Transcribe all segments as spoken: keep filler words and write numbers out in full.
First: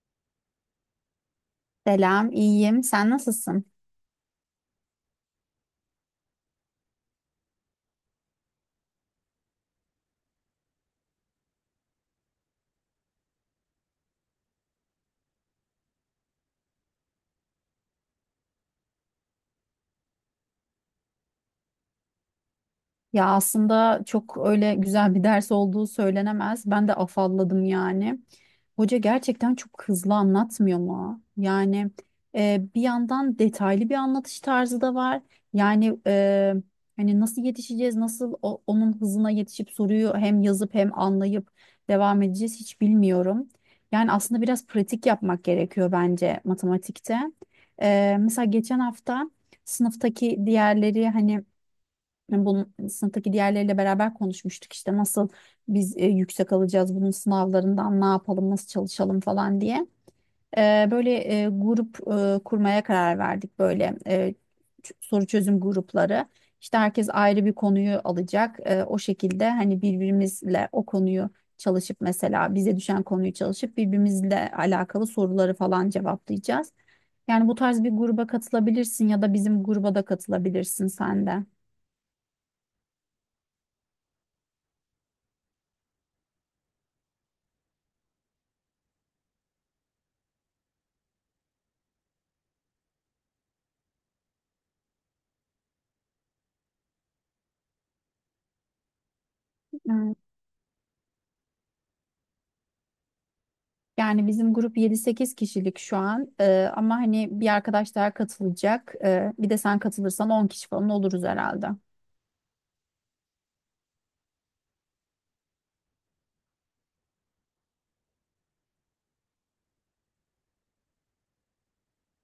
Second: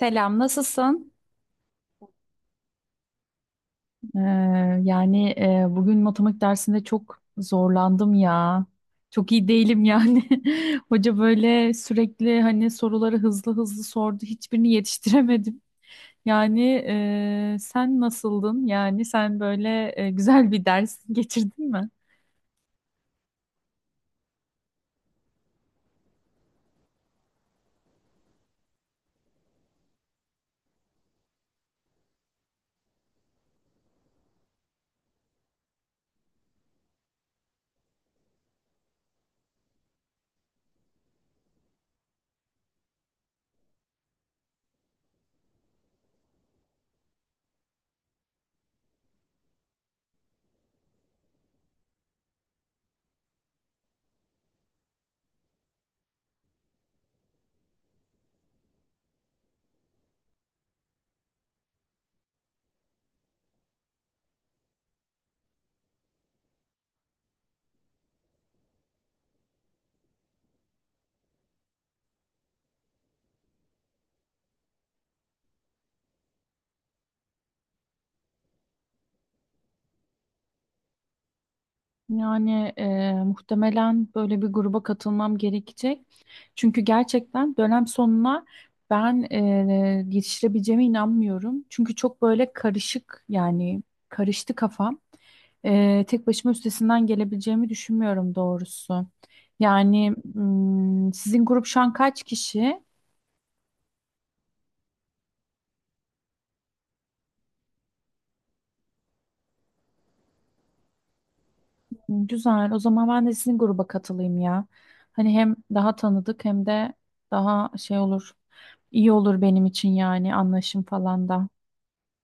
Selam, nasılsın? Selam, iyiyim. Sen nasılsın? Ee, yani e, bugün matematik dersinde çok zorlandım ya. Çok iyi değilim yani. Hoca böyle sürekli hani soruları hızlı hızlı sordu. Hiçbirini yetiştiremedim. Yani e, sen nasıldın? Yani sen böyle e, güzel bir ders geçirdin mi? Ya aslında çok öyle güzel bir ders olduğu söylenemez. Ben de afalladım yani. Hoca gerçekten çok hızlı anlatmıyor mu? Yani e, bir yandan detaylı bir anlatış tarzı da var. Yani e, hani nasıl yetişeceğiz, nasıl o- onun hızına yetişip soruyu hem yazıp hem anlayıp devam edeceğiz hiç bilmiyorum. Yani aslında biraz pratik yapmak gerekiyor bence matematikte. E, mesela geçen hafta sınıftaki diğerleri hani Hani bunun sınıftaki diğerleriyle beraber konuşmuştuk işte nasıl biz e, yüksek alacağız bunun sınavlarından ne yapalım nasıl çalışalım falan diye. E, böyle e, grup e, kurmaya karar verdik böyle e, ç- soru çözüm grupları. İşte herkes ayrı bir konuyu alacak. E, o şekilde hani birbirimizle o konuyu çalışıp mesela bize düşen konuyu çalışıp birbirimizle alakalı soruları falan cevaplayacağız. Yani bu tarz bir gruba katılabilirsin ya da bizim gruba da katılabilirsin sen de. Yani e, muhtemelen böyle bir gruba katılmam gerekecek. Çünkü gerçekten dönem sonuna ben e, yetiştirebileceğime inanmıyorum. Çünkü çok böyle karışık yani karıştı kafam. E, tek başıma üstesinden gelebileceğimi düşünmüyorum doğrusu. Yani Evet. mm, sizin grup şu an kaç kişi? Yani bizim grup yedi sekiz kişilik şu an. Ee, ama hani bir arkadaş daha katılacak. Ee, bir de sen katılırsan on kişi falan oluruz herhalde. Güzel. O zaman ben de sizin gruba katılayım ya. Hani hem daha tanıdık hem de daha şey olur. İyi olur benim için yani anlaşım falan da.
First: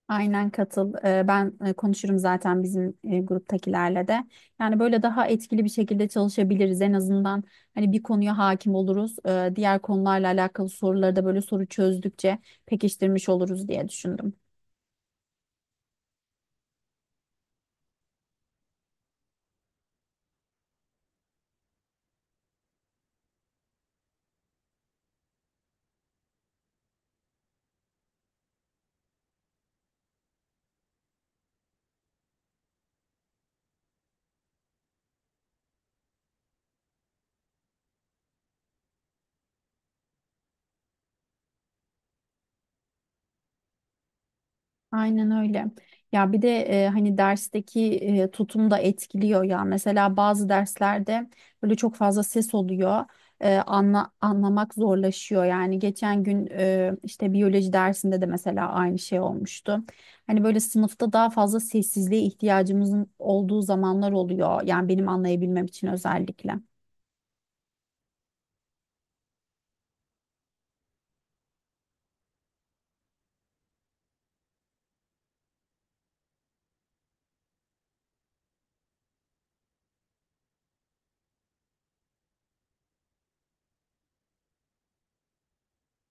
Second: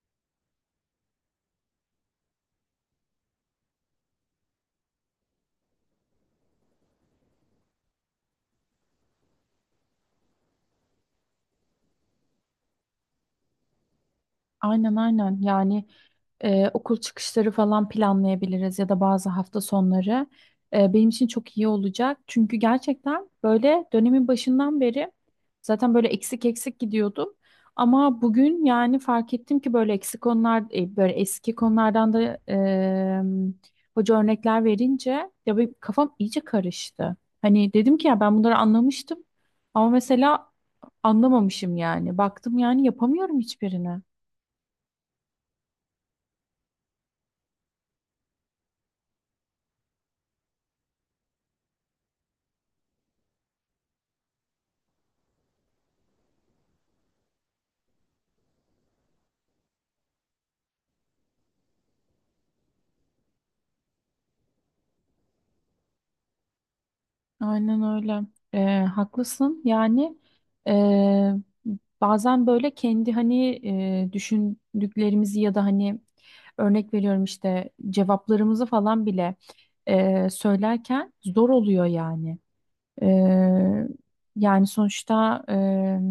Aynen katıl. Ee, ben e, konuşurum zaten bizim e, gruptakilerle de. Yani böyle daha etkili bir şekilde çalışabiliriz. En azından hani bir konuya hakim oluruz. Ee, diğer konularla alakalı soruları da böyle soru çözdükçe pekiştirmiş oluruz diye düşündüm. Aynen aynen. Yani Ee, okul çıkışları falan planlayabiliriz ya da bazı hafta sonları. Ee, benim için çok iyi olacak. Çünkü gerçekten böyle dönemin başından beri zaten böyle eksik eksik gidiyordum. Ama bugün yani fark ettim ki böyle eksik konular, e, böyle eski konulardan da e, hoca örnekler verince ya benim kafam iyice karıştı. Hani dedim ki ya ben bunları anlamıştım ama mesela anlamamışım yani. Baktım yani yapamıyorum hiçbirini. Aynen öyle. Ya bir de e, hani dersteki e, tutum da etkiliyor ya. Mesela bazı derslerde böyle çok fazla ses oluyor. E, anla, anlamak zorlaşıyor. Yani geçen gün e, işte biyoloji dersinde de mesela aynı şey olmuştu. Hani böyle sınıfta daha fazla sessizliğe ihtiyacımızın olduğu zamanlar oluyor. Yani benim anlayabilmem için özellikle. Aynen öyle. Ee, haklısın. Yani e, bazen böyle kendi hani e, düşündüklerimizi ya da hani örnek veriyorum işte cevaplarımızı falan bile e, söylerken zor oluyor yani. Eee, Yani sonuçta eee,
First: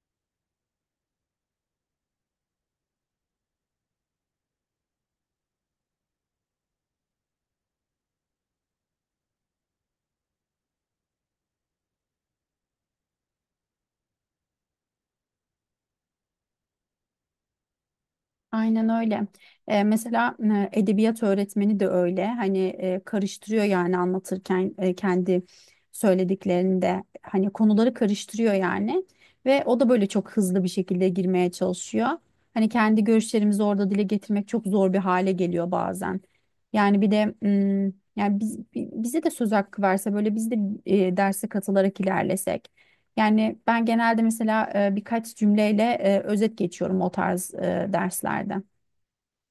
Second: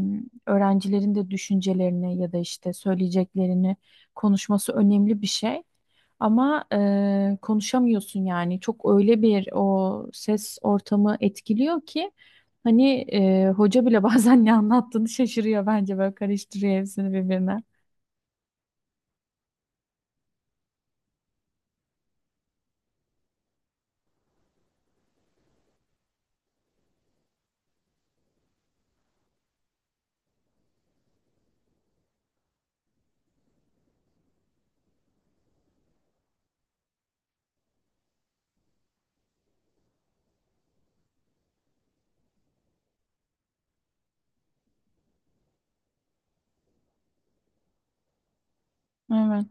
öğrencilerin de düşüncelerini ya da işte söyleyeceklerini konuşması önemli bir şey. Ama eee, konuşamıyorsun yani çok öyle bir o ses ortamı etkiliyor ki hani eee, hoca bile bazen ne anlattığını şaşırıyor bence böyle karıştırıyor hepsini birbirine. Aynen öyle. Eee, mesela e, edebiyat öğretmeni de öyle. Hani e, karıştırıyor yani anlatırken e, kendi söylediklerinde hani konuları karıştırıyor yani ve o da böyle çok hızlı bir şekilde girmeye çalışıyor. Hani kendi görüşlerimizi orada dile getirmek çok zor bir hale geliyor bazen. Yani bir de mm, yani biz, bi- bize de söz hakkı verse böyle biz de e, derse katılarak ilerlesek. Yani ben genelde mesela e, birkaç cümleyle e, özet geçiyorum o tarz e, derslerde. Evet.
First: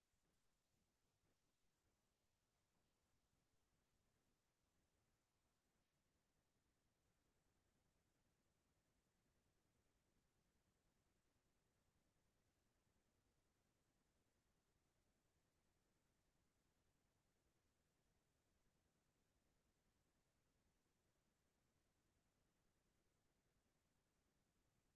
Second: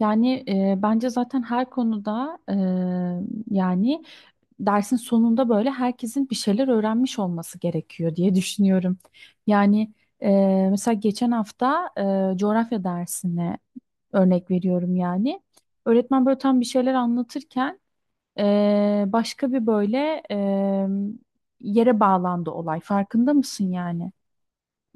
Yani e, bence zaten her konuda e, yani dersin sonunda böyle herkesin bir şeyler öğrenmiş olması gerekiyor diye düşünüyorum. Yani e, mesela geçen hafta e, coğrafya dersine örnek veriyorum yani. Öğretmen böyle tam bir şeyler anlatırken e, başka bir böyle e, yere bağlandı olay. Farkında mısın yani?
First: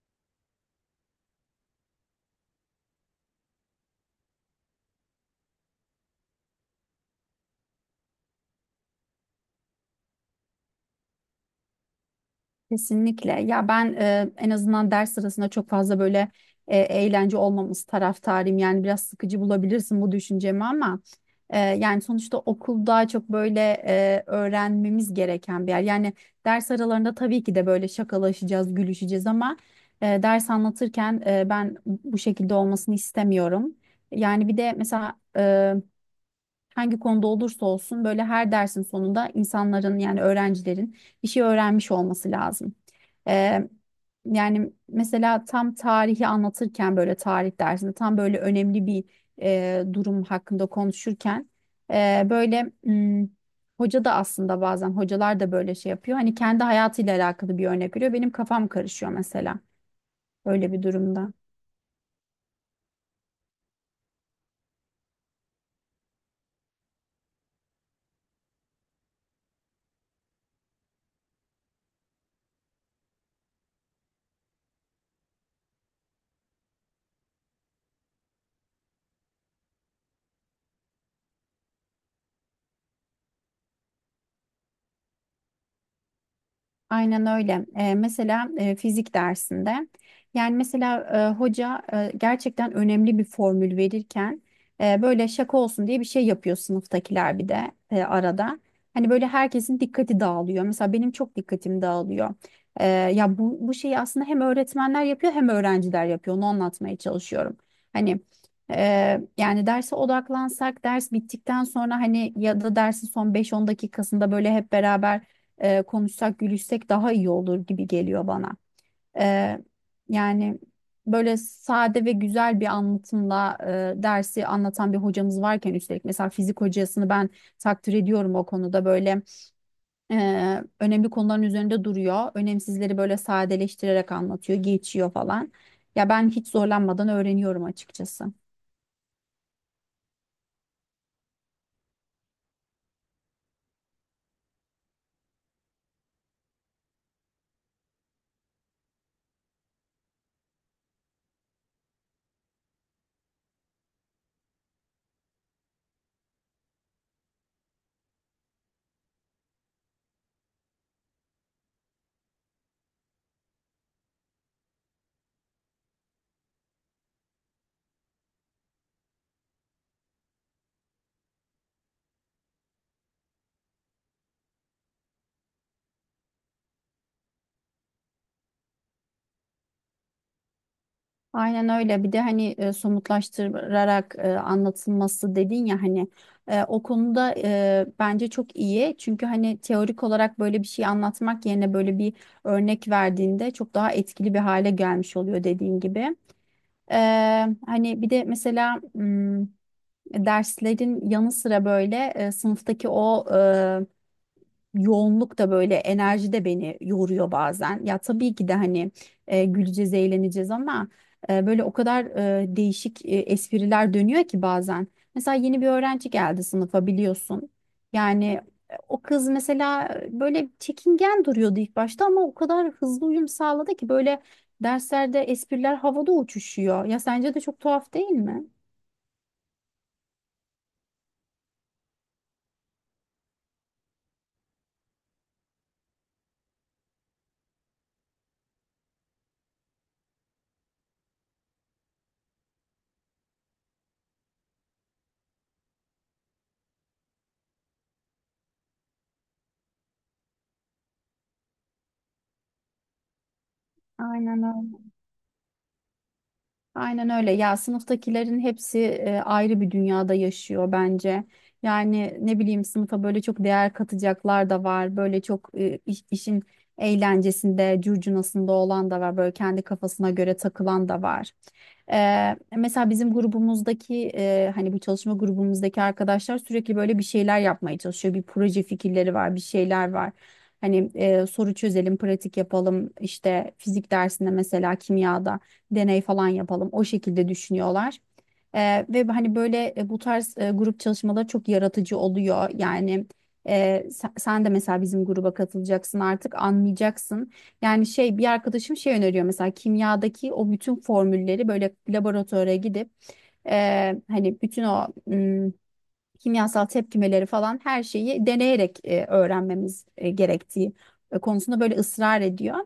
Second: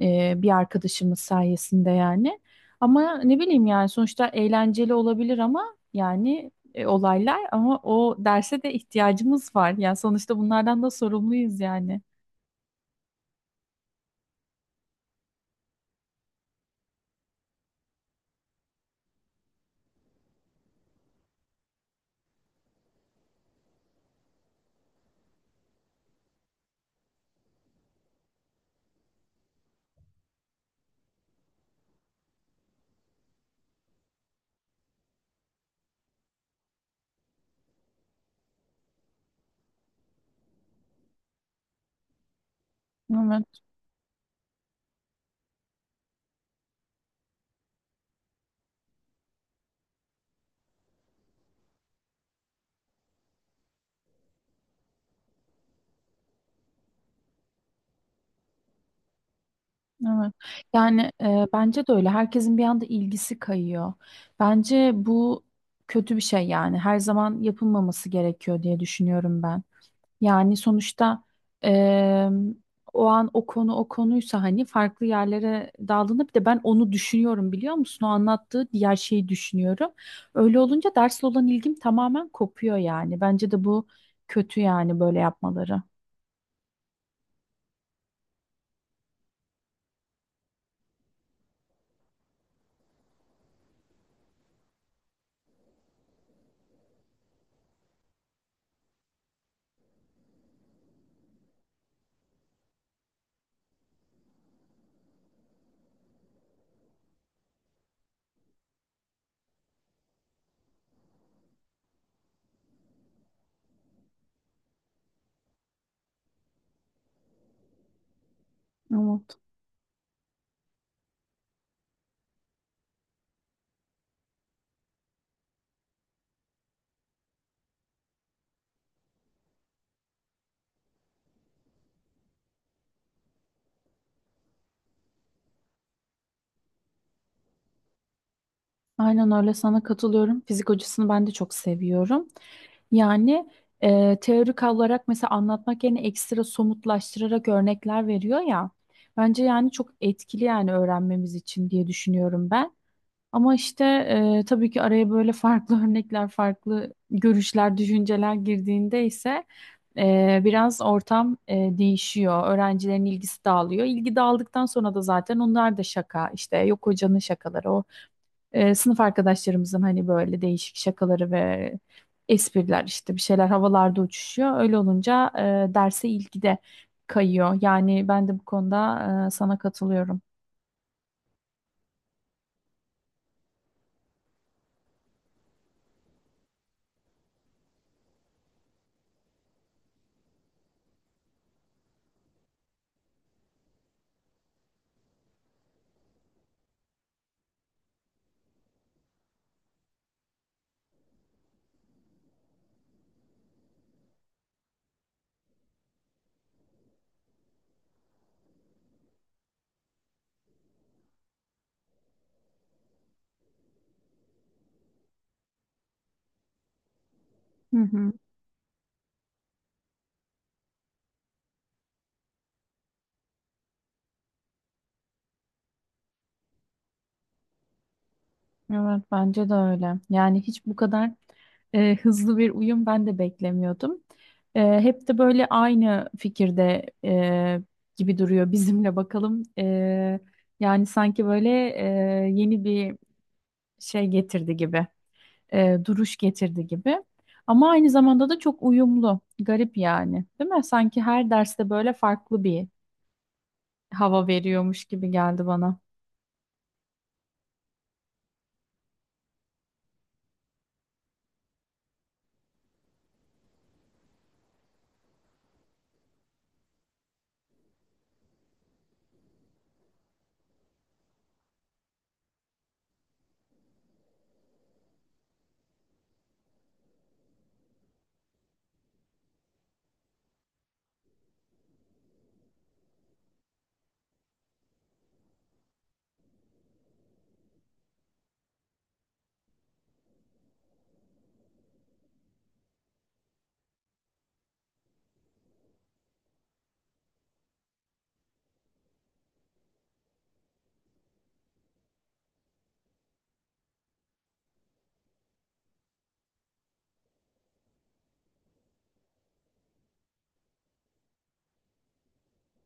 e, Bir arkadaşımız sayesinde yani. Ama ne bileyim yani sonuçta eğlenceli olabilir ama yani e, olaylar ama o derse de ihtiyacımız var. Yani sonuçta bunlardan da sorumluyuz yani. Kesinlikle. Ya ben e, en azından ders sırasında çok fazla böyle e, eğlence olmaması taraftarıyım. Yani biraz sıkıcı bulabilirsin bu düşüncemi ama e, yani sonuçta okulda çok böyle e, öğrenmemiz gereken bir yer. Yani ders aralarında tabii ki de böyle şakalaşacağız, gülüşeceğiz ama e, ders anlatırken e, ben bu şekilde olmasını istemiyorum. Yani bir de mesela hangi konuda olursa olsun böyle her dersin sonunda insanların yani öğrencilerin bir şey öğrenmiş olması lazım. Evet, Ee, Yani mesela tam tarihi anlatırken böyle tarih dersinde tam böyle önemli bir e, durum hakkında konuşurken e, böyle hmm, hoca da aslında bazen hocalar da böyle şey yapıyor. Hani kendi hayatıyla alakalı bir örnek veriyor. Benim kafam karışıyor mesela. evet. Öyle bir Yani durumda. e, bence de öyle. Herkesin bir anda ilgisi kayıyor. Bence bu kötü bir şey yani. Her zaman yapılmaması gerekiyor diye düşünüyorum ben. Yani sonuçta eee, o an o konu o konuysa hani farklı yerlere daldığında bir de ben onu düşünüyorum biliyor musun? O anlattığı diğer şeyi düşünüyorum. Öyle olunca dersle olan ilgim tamamen kopuyor yani. Bence de bu kötü yani böyle yapmaları. Aynen öyle. Eee, mesela eee, fizik dersinde yani mesela eee, hoca eee, gerçekten önemli bir formül verirken eee, böyle şaka olsun diye bir şey yapıyor sınıftakiler bir de eee, arada. Hani böyle herkesin dikkati dağılıyor. Mesela benim çok dikkatim dağılıyor. Eee, ya bu, bu şeyi aslında hem öğretmenler yapıyor hem öğrenciler yapıyor. Onu anlatmaya çalışıyorum. Hani eee, yani derse odaklansak ders bittikten sonra hani ya da dersin son beş on dakikasında böyle hep beraber e, konuşsak, gülüşsek daha iyi olur gibi geliyor bana. Evet. E, Yani böyle sade ve güzel bir anlatımla e, dersi anlatan bir hocamız varken üstelik mesela fizik hocasını ben takdir ediyorum o konuda böyle e, önemli konuların üzerinde duruyor. Önemsizleri böyle sadeleştirerek anlatıyor, geçiyor falan. Ya ben hiç zorlanmadan öğreniyorum açıkçası. Aynen öyle sana katılıyorum. Fizik hocasını ben de çok seviyorum. Yani e, teorik olarak mesela anlatmak yerine ekstra somutlaştırarak örnekler veriyor ya. Bence yani çok etkili yani öğrenmemiz için diye düşünüyorum ben. Ama işte e, tabii ki araya böyle farklı örnekler, farklı görüşler, düşünceler girdiğinde ise e, biraz ortam e, değişiyor. Öğrencilerin ilgisi dağılıyor. İlgi dağıldıktan sonra da zaten onlar da şaka işte yok hocanın şakaları, e, sınıf arkadaşlarımızın hani böyle değişik şakaları ve espriler işte bir şeyler havalarda uçuşuyor. Öyle olunca e, derse ilgi de kayıyor. Yani ben de bu konuda e, sana katılıyorum. Aynen öyle. Bir de hani e, somutlaştırarak e, anlatılması dedin ya hani e, o konuda e, bence çok iyi. Çünkü hani teorik olarak böyle bir şey anlatmak yerine böyle bir örnek verdiğinde çok daha etkili bir hale gelmiş oluyor dediğin gibi. E, Hani bir de mesela m, derslerin yanı sıra böyle e, sınıftaki o e, yoğunluk da böyle enerji de beni yoruyor bazen. Ya tabii ki de hani e, güleceğiz, eğleneceğiz ama e, böyle o kadar e, değişik e, espriler dönüyor ki bazen. Mesela yeni bir öğrenci geldi sınıfa biliyorsun. Hı hı. Yani e, o kız mesela e, böyle çekingen duruyordu ilk başta ama o kadar hızlı uyum sağladı ki böyle derslerde espriler havada uçuşuyor. Ya sence de çok tuhaf değil mi? Evet bence de öyle. Yani hiç bu kadar e, hızlı bir uyum ben de beklemiyordum. E, hep de böyle aynı fikirde e, gibi duruyor bizimle bakalım. E, yani sanki böyle e, yeni bir şey getirdi gibi. E, duruş getirdi gibi. Ama aynı zamanda da çok uyumlu. Garip yani, değil mi? Sanki her derste böyle farklı bir hava Aynen veriyormuş öyle. gibi geldi bana. Aynen öyle. Ya sınıftakilerin hepsi e, ayrı bir dünyada yaşıyor bence. Yani ne bileyim sınıfa böyle çok değer katacaklar da var. Böyle çok e, iş- işin eğlencesinde, curcunasında olan da var. Böyle kendi kafasına göre takılan da var. Eee, mesela bizim grubumuzdaki eee, hani bu çalışma grubumuzdaki arkadaşlar sürekli böyle bir şeyler yapmaya çalışıyor. Bir proje fikirleri var, bir şeyler var. Hani eee, soru çözelim, pratik yapalım. İşte fizik dersinde mesela kimyada deney falan yapalım. O şekilde düşünüyorlar. Eee, ve hani böyle e, bu tarz e, grup çalışmaları çok yaratıcı oluyor. Yani e, sen, sen de mesela bizim gruba katılacaksın artık anlayacaksın. Yani şey bir arkadaşım şey öneriyor mesela kimyadaki o bütün formülleri böyle laboratuvara gidip e, hani bütün o ım, kimyasal tepkimeleri falan her şeyi deneyerek e, öğrenmemiz e, gerektiği e, konusunda böyle ısrar ediyor.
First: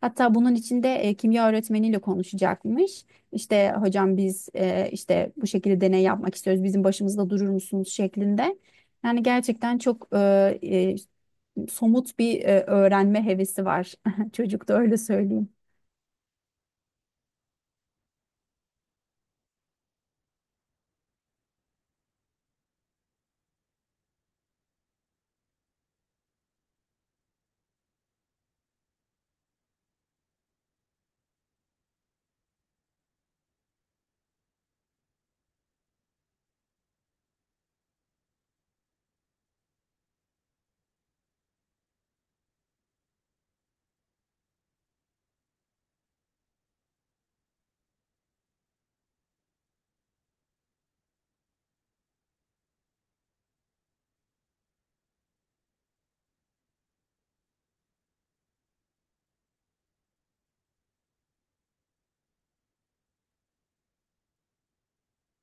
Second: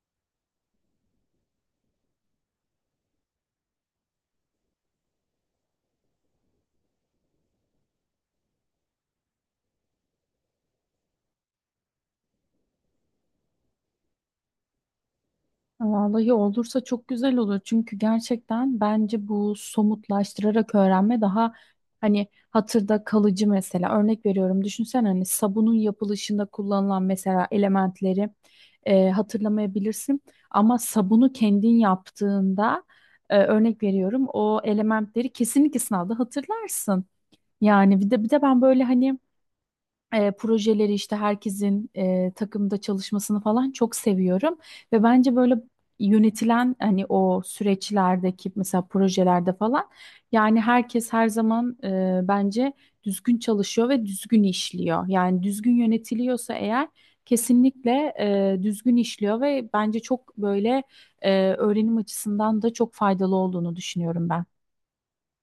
Hatta bunun içinde e, kimya öğretmeniyle konuşacakmış. İşte hocam biz e, işte bu şekilde deney yapmak istiyoruz. Bizim başımızda durur musunuz şeklinde. Yani gerçekten çok e, e, somut bir e, öğrenme hevesi var. Çocukta öyle söyleyeyim. Vallahi olursa çok güzel olur. Çünkü gerçekten bence bu somutlaştırarak öğrenme daha hani hatırda kalıcı mesela. Örnek veriyorum düşünsen hani sabunun yapılışında kullanılan mesela elementleri e, hatırlamayabilirsin. Ama sabunu kendin yaptığında e, örnek veriyorum o elementleri kesinlikle sınavda hatırlarsın. Yani bir de bir de ben böyle hani e, projeleri işte herkesin e, takımda çalışmasını falan çok seviyorum ve bence böyle yönetilen hani o süreçlerdeki mesela projelerde falan yani herkes her zaman e, bence düzgün çalışıyor ve düzgün işliyor. Yani düzgün yönetiliyorsa eğer kesinlikle e, düzgün işliyor ve bence çok böyle e, öğrenim açısından da çok faydalı olduğunu düşünüyorum ben.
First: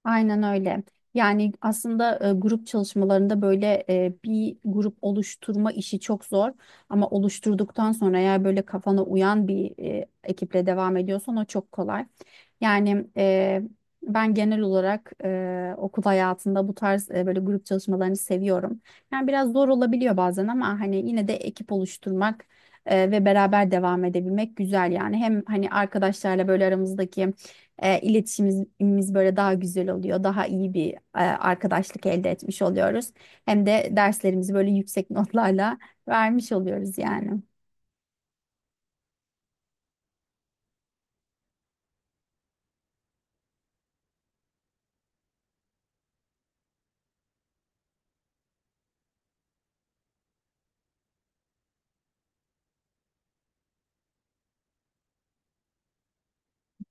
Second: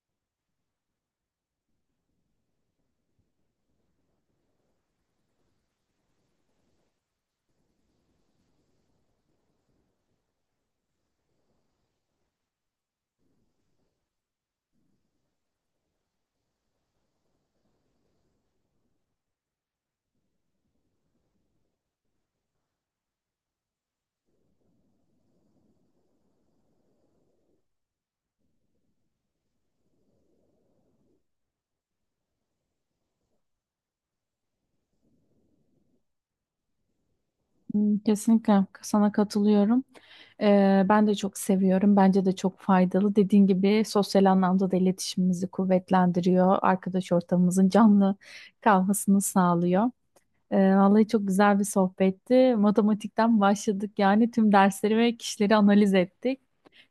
Aynen öyle. Yani aslında e, grup çalışmalarında böyle e, bir grup oluşturma işi çok zor ama oluşturduktan sonra eğer böyle kafana uyan bir e, ekiple devam ediyorsan o çok kolay. Yani e, ben genel olarak e, okul hayatında bu tarz e, böyle grup çalışmalarını seviyorum. Yani biraz zor olabiliyor bazen ama hani yine de ekip oluşturmak e, ve beraber devam edebilmek güzel yani. Hem hani arkadaşlarla böyle aramızdaki e, iletişimimiz böyle daha güzel oluyor. Daha iyi bir e, arkadaşlık elde etmiş oluyoruz. Hem de derslerimizi böyle yüksek notlarla vermiş oluyoruz yani. Hmm, kesinlikle sana katılıyorum. Ee, ben de çok seviyorum. Bence de çok faydalı. Dediğin gibi sosyal anlamda da iletişimimizi kuvvetlendiriyor. Arkadaş ortamımızın canlı kalmasını sağlıyor. Ee, vallahi çok güzel bir sohbetti. Matematikten başladık yani tüm dersleri ve kişileri analiz ettik.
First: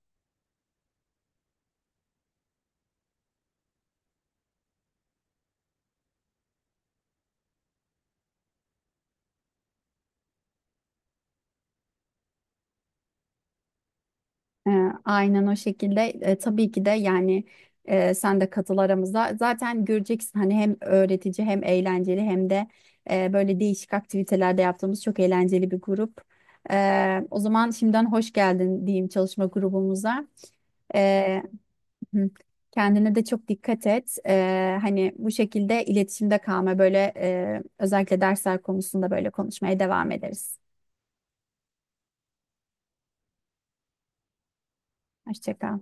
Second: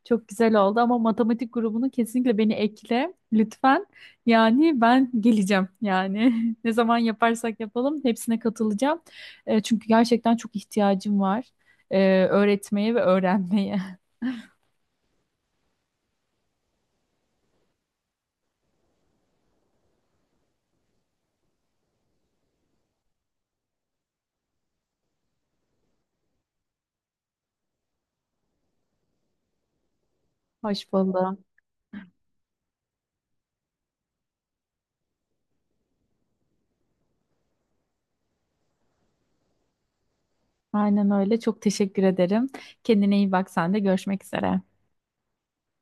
Çok güzel oldu ama matematik grubunu kesinlikle beni ekle lütfen. Yani ben geleceğim yani ne zaman yaparsak yapalım hepsine katılacağım. Ee, çünkü gerçekten çok ihtiyacım var ee, öğretmeye ve öğrenmeye. E, aynen o şekilde. E, tabii ki de yani e, sen de katıl aramıza. Zaten göreceksin hani hem öğretici hem eğlenceli hem de e, böyle değişik aktivitelerde yaptığımız çok eğlenceli bir grup. E, o zaman şimdiden hoş geldin diyeyim çalışma grubumuza. Hoş E, buldum. Hı. Kendine de çok dikkat et. Ee, hani bu şekilde iletişimde kalma böyle e, özellikle dersler konusunda böyle konuşmaya devam ederiz. Aynen öyle. Çok teşekkür ederim. Kendine iyi bak sen de görüşmek üzere. Hoşça kal.